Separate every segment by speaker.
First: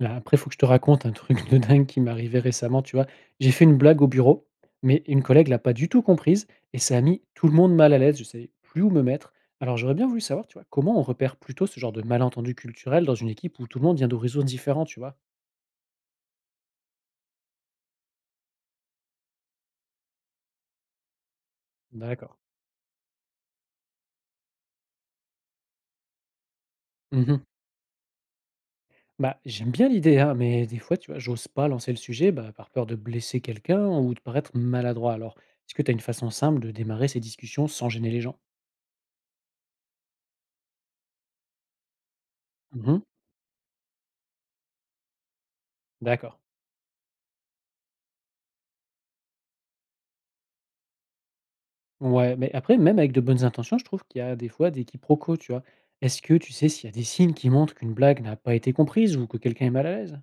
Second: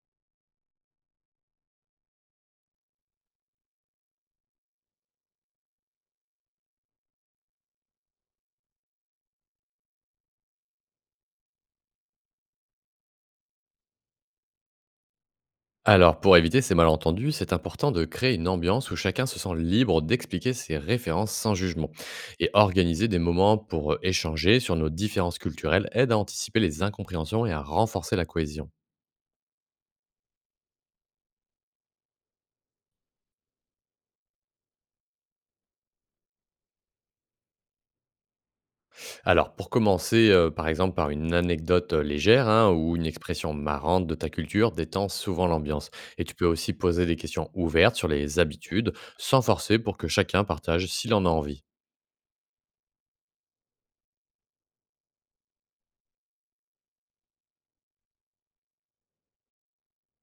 Speaker 1: Là, après, il faut que je te raconte un truc de dingue qui m'est arrivé récemment, tu vois? J'ai fait une blague au bureau, mais une collègue l'a pas du tout comprise et ça a mis tout le monde mal à l'aise. Je savais plus où me mettre. Alors, j'aurais bien voulu savoir, tu vois, comment on repère plutôt ce genre de malentendu culturel dans une équipe où tout le monde vient d'horizons différents, tu vois?
Speaker 2: Alors, pour éviter ces malentendus, c'est important de créer une ambiance où chacun se sent libre d'expliquer ses références sans jugement.
Speaker 1: D'accord.
Speaker 2: Et organiser des moments pour échanger sur nos différences culturelles aide à anticiper les
Speaker 1: Mmh.
Speaker 2: incompréhensions et à renforcer la cohésion.
Speaker 1: Bah, j'aime bien l'idée, hein, mais des fois, tu vois, j'ose pas lancer le sujet, bah, par peur de blesser quelqu'un ou de paraître maladroit. Alors, est-ce que tu as une façon simple de démarrer ces discussions sans gêner les gens?
Speaker 2: Alors, pour commencer, par exemple, par une anecdote légère, hein, ou
Speaker 1: Mmh.
Speaker 2: une expression marrante de ta culture détend souvent l'ambiance. Et tu
Speaker 1: D'accord.
Speaker 2: peux aussi poser des questions ouvertes sur les habitudes, sans forcer pour que chacun partage s'il en a envie.
Speaker 1: Ouais, mais après, même avec de bonnes intentions, je trouve qu'il y a des fois des quiproquos, tu vois? Est-ce que tu sais s'il y a des signes qui montrent qu'une blague n'a pas été comprise ou que quelqu'un est mal à l'aise?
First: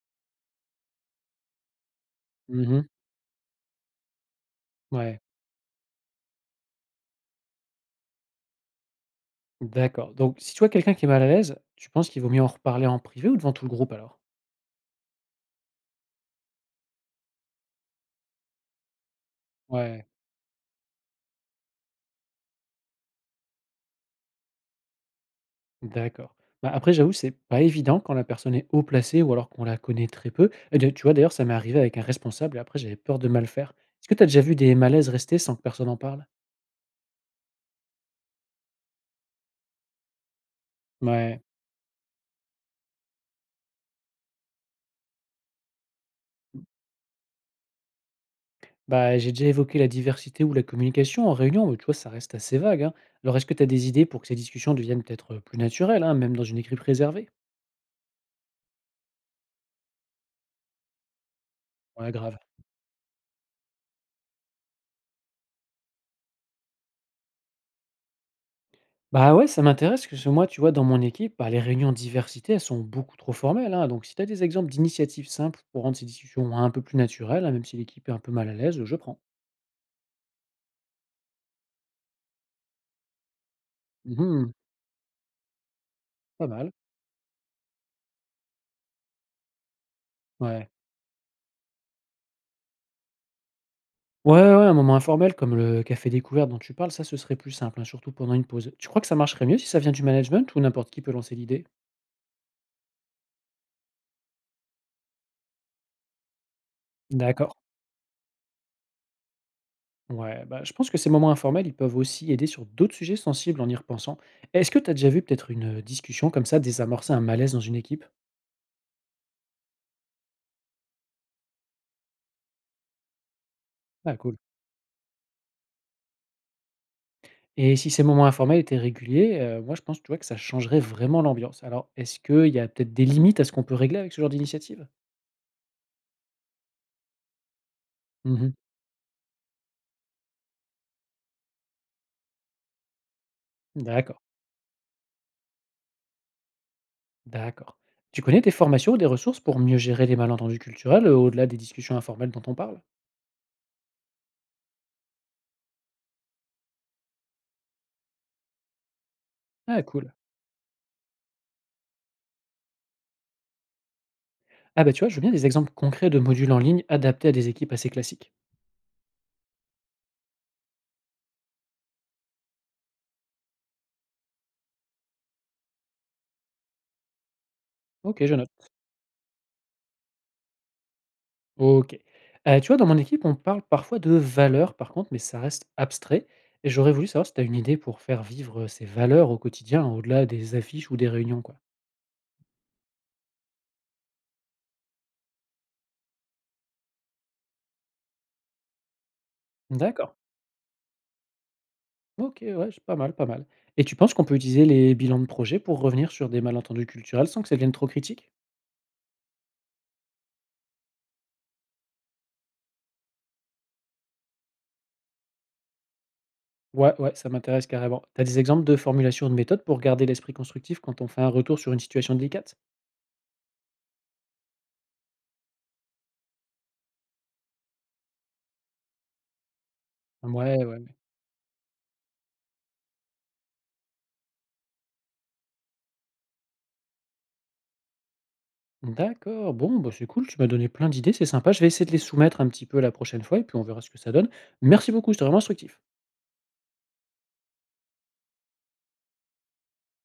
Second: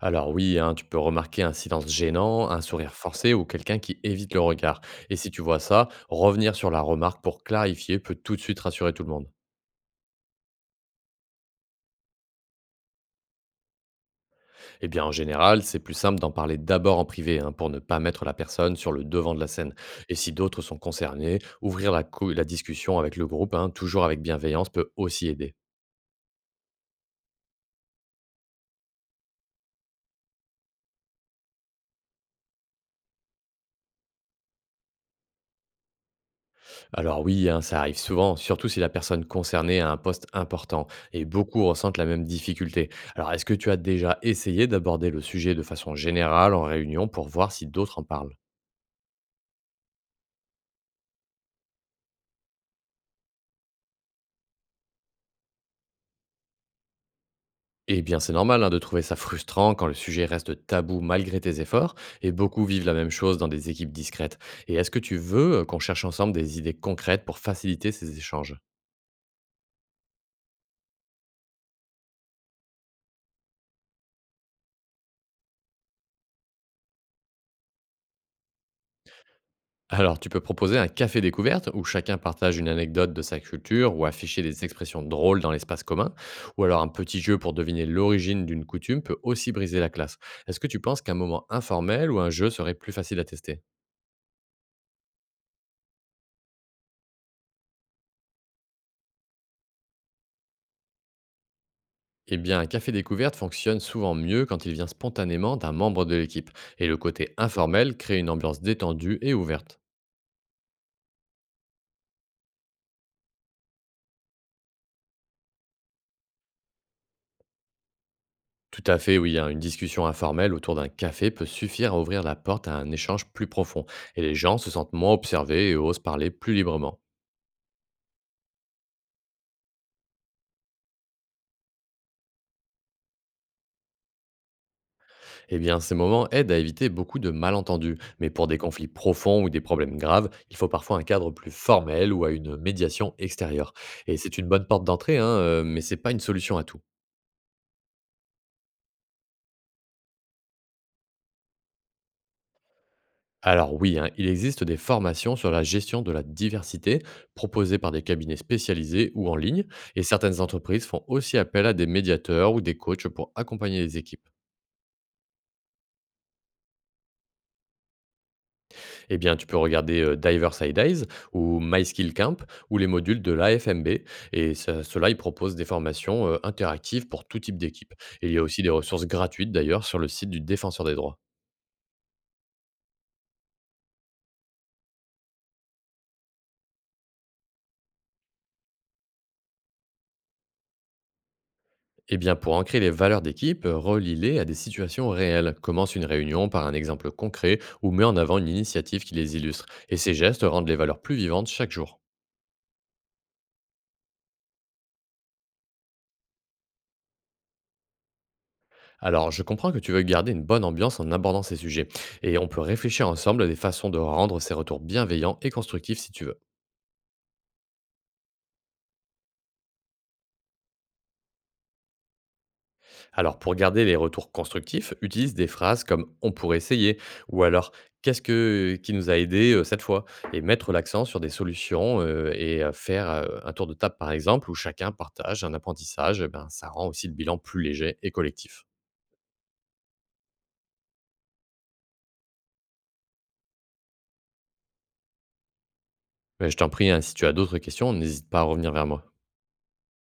Speaker 2: Alors oui, hein, tu peux remarquer un silence gênant, un
Speaker 1: Mmh.
Speaker 2: sourire forcé ou quelqu'un qui évite le regard. Et
Speaker 1: Ouais,
Speaker 2: si tu vois ça, revenir sur la remarque pour clarifier peut tout de suite rassurer tout le monde.
Speaker 1: d'accord. Donc si tu vois quelqu'un qui est mal à l'aise, tu penses qu'il vaut mieux en reparler en privé ou devant tout le groupe alors?
Speaker 2: Eh bien en général, c'est plus simple d'en parler d'abord en privé, hein, pour ne pas mettre la personne sur le devant de la scène.
Speaker 1: Ouais,
Speaker 2: Et si d'autres sont concernés, ouvrir la discussion avec le groupe, hein, toujours avec bienveillance, peut aussi aider.
Speaker 1: d'accord. Bah, après, j'avoue, c'est pas évident quand la personne est haut placée ou alors qu'on la connaît très peu. Et de tu vois, d'ailleurs, ça m'est arrivé avec un responsable et après, j'avais peur de mal faire. Est-ce que tu as déjà vu des malaises rester sans que personne en parle?
Speaker 2: Alors oui, hein, ça arrive souvent, surtout si la personne concernée a un poste important, et
Speaker 1: Ouais.
Speaker 2: beaucoup ressentent la même difficulté. Alors est-ce que tu as déjà essayé d'aborder le sujet de façon générale en réunion pour voir si d'autres en parlent.
Speaker 1: Bah, j'ai déjà évoqué la diversité ou la communication en réunion, mais tu vois, ça reste assez vague, hein. Alors, est-ce que tu as des idées pour que ces discussions deviennent peut-être plus naturelles, hein, même dans une équipe réservée?
Speaker 2: Eh bien c'est normal, hein, de trouver ça frustrant quand le sujet reste tabou malgré tes efforts,
Speaker 1: Ouais,
Speaker 2: et
Speaker 1: grave.
Speaker 2: beaucoup vivent la même chose dans des équipes discrètes. Et est-ce que tu veux qu'on cherche ensemble des idées concrètes pour faciliter ces échanges.
Speaker 1: Bah ouais, ça m'intéresse, parce que ce- moi, tu vois, dans mon équipe, bah, les réunions diversité, elles sont beaucoup trop formelles, hein. Donc, si tu as des exemples d'initiatives simples pour rendre ces discussions un peu plus naturelles, hein, même si l'équipe est un peu mal à l'aise, je prends.
Speaker 2: Alors, tu peux proposer un café découverte où chacun partage une anecdote de sa culture ou afficher
Speaker 1: Mhm,
Speaker 2: des expressions drôles dans l'espace commun,
Speaker 1: pas
Speaker 2: ou
Speaker 1: mal.
Speaker 2: alors un petit jeu pour deviner l'origine d'une coutume peut aussi briser la classe. Est-ce que
Speaker 1: Ouais.
Speaker 2: tu penses qu'un moment informel ou un jeu serait plus facile à tester.
Speaker 1: Ouais, ouais, un moment informel comme le café découverte dont tu parles, ça, ce serait plus simple, hein, surtout pendant une pause. Tu crois que ça marcherait mieux si ça vient du management ou n'importe qui peut lancer l'idée?
Speaker 2: Eh bien, un café découverte fonctionne souvent mieux quand il vient spontanément d'un membre de l'équipe, et le côté
Speaker 1: D'accord.
Speaker 2: informel crée une ambiance détendue et ouverte.
Speaker 1: Ouais, bah, je pense que ces moments informels, ils peuvent aussi aider sur d'autres sujets sensibles en y repensant. Est-ce que tu as déjà vu peut-être une discussion comme ça désamorcer un malaise dans une équipe?
Speaker 2: Tout à fait, oui, hein. Une discussion informelle autour d'un café peut suffire à ouvrir la porte à un échange plus profond,
Speaker 1: Ah,
Speaker 2: et les
Speaker 1: cool.
Speaker 2: gens se sentent moins observés et osent parler plus librement.
Speaker 1: Et si ces moments informels étaient réguliers, moi je pense, tu vois, que ça changerait vraiment l'ambiance. Alors, est-ce qu'il y a peut-être des limites à ce qu'on peut régler avec ce genre d'initiative?
Speaker 2: Eh bien, ces moments aident à éviter beaucoup de malentendus, mais pour
Speaker 1: Mhm.
Speaker 2: des conflits profonds ou des problèmes graves, il faut parfois un cadre plus formel ou à une médiation extérieure. Et
Speaker 1: D'accord,
Speaker 2: c'est une bonne porte d'entrée, hein, mais c'est pas une solution à tout.
Speaker 1: d'accord. Tu connais des formations ou des ressources pour mieux gérer les malentendus culturels au-delà des discussions informelles dont on parle?
Speaker 2: Alors oui, hein, il existe des formations sur la gestion de la diversité proposées par des cabinets spécialisés ou en ligne,
Speaker 1: Ah,
Speaker 2: et
Speaker 1: cool.
Speaker 2: certaines entreprises font aussi appel à des médiateurs ou des coachs pour accompagner les équipes.
Speaker 1: Ah bah tu vois, je veux bien des exemples concrets de modules en ligne adaptés à des équipes assez classiques.
Speaker 2: Eh bien, tu peux regarder Diverside Eyes ou MySkillCamp ou les modules de l'AFMB, et cela, ils proposent des formations interactives pour tout type d'équipe.
Speaker 1: Ok,
Speaker 2: Et il
Speaker 1: je
Speaker 2: y a aussi
Speaker 1: note.
Speaker 2: des ressources gratuites d'ailleurs sur le site du Défenseur des droits.
Speaker 1: OK. Tu vois, dans mon équipe, on parle parfois de valeurs, par contre, mais ça reste abstrait et j'aurais voulu savoir si tu as une idée pour faire vivre, ces valeurs au quotidien, au-delà des affiches ou des réunions, quoi?
Speaker 2: Eh bien, pour ancrer les valeurs d'équipe, relie-les à des situations réelles. Commence une réunion par un exemple concret ou met en avant une initiative qui les illustre. Et ces
Speaker 1: D'accord.
Speaker 2: gestes rendent les valeurs plus vivantes chaque jour.
Speaker 1: OK, ouais, c'est pas mal, pas mal, et tu penses qu'on peut utiliser les bilans de projet pour revenir sur des malentendus culturels sans que ça devienne trop critique?
Speaker 2: Alors, je comprends que tu veux garder une bonne ambiance en abordant ces sujets. Et on peut réfléchir ensemble à des façons de rendre ces retours bienveillants et constructifs si tu veux.
Speaker 1: Ouais, ouais, ça m'intéresse carrément. T'as des exemples de formulations ou de méthodes pour garder l'esprit constructif quand on fait un retour sur une situation délicate?
Speaker 2: Alors, pour garder les retours constructifs, utilise des phrases comme on pourrait essayer ou alors qu'est-ce qui nous a aidé cette fois et
Speaker 1: Ouais,
Speaker 2: mettre
Speaker 1: ouais.
Speaker 2: l'accent sur des solutions, faire un tour de table par exemple où chacun partage un apprentissage, eh ben, ça rend aussi le bilan plus léger et collectif.
Speaker 1: D'accord, bon, bah, c'est cool, tu m'as donné plein d'idées, c'est sympa. Je vais essayer de les soumettre un petit peu la prochaine fois et puis on verra ce que ça donne. Merci beaucoup, c'était vraiment instructif.
Speaker 2: Mais je t'en prie, hein, si tu as d'autres questions, n'hésite pas à revenir vers moi.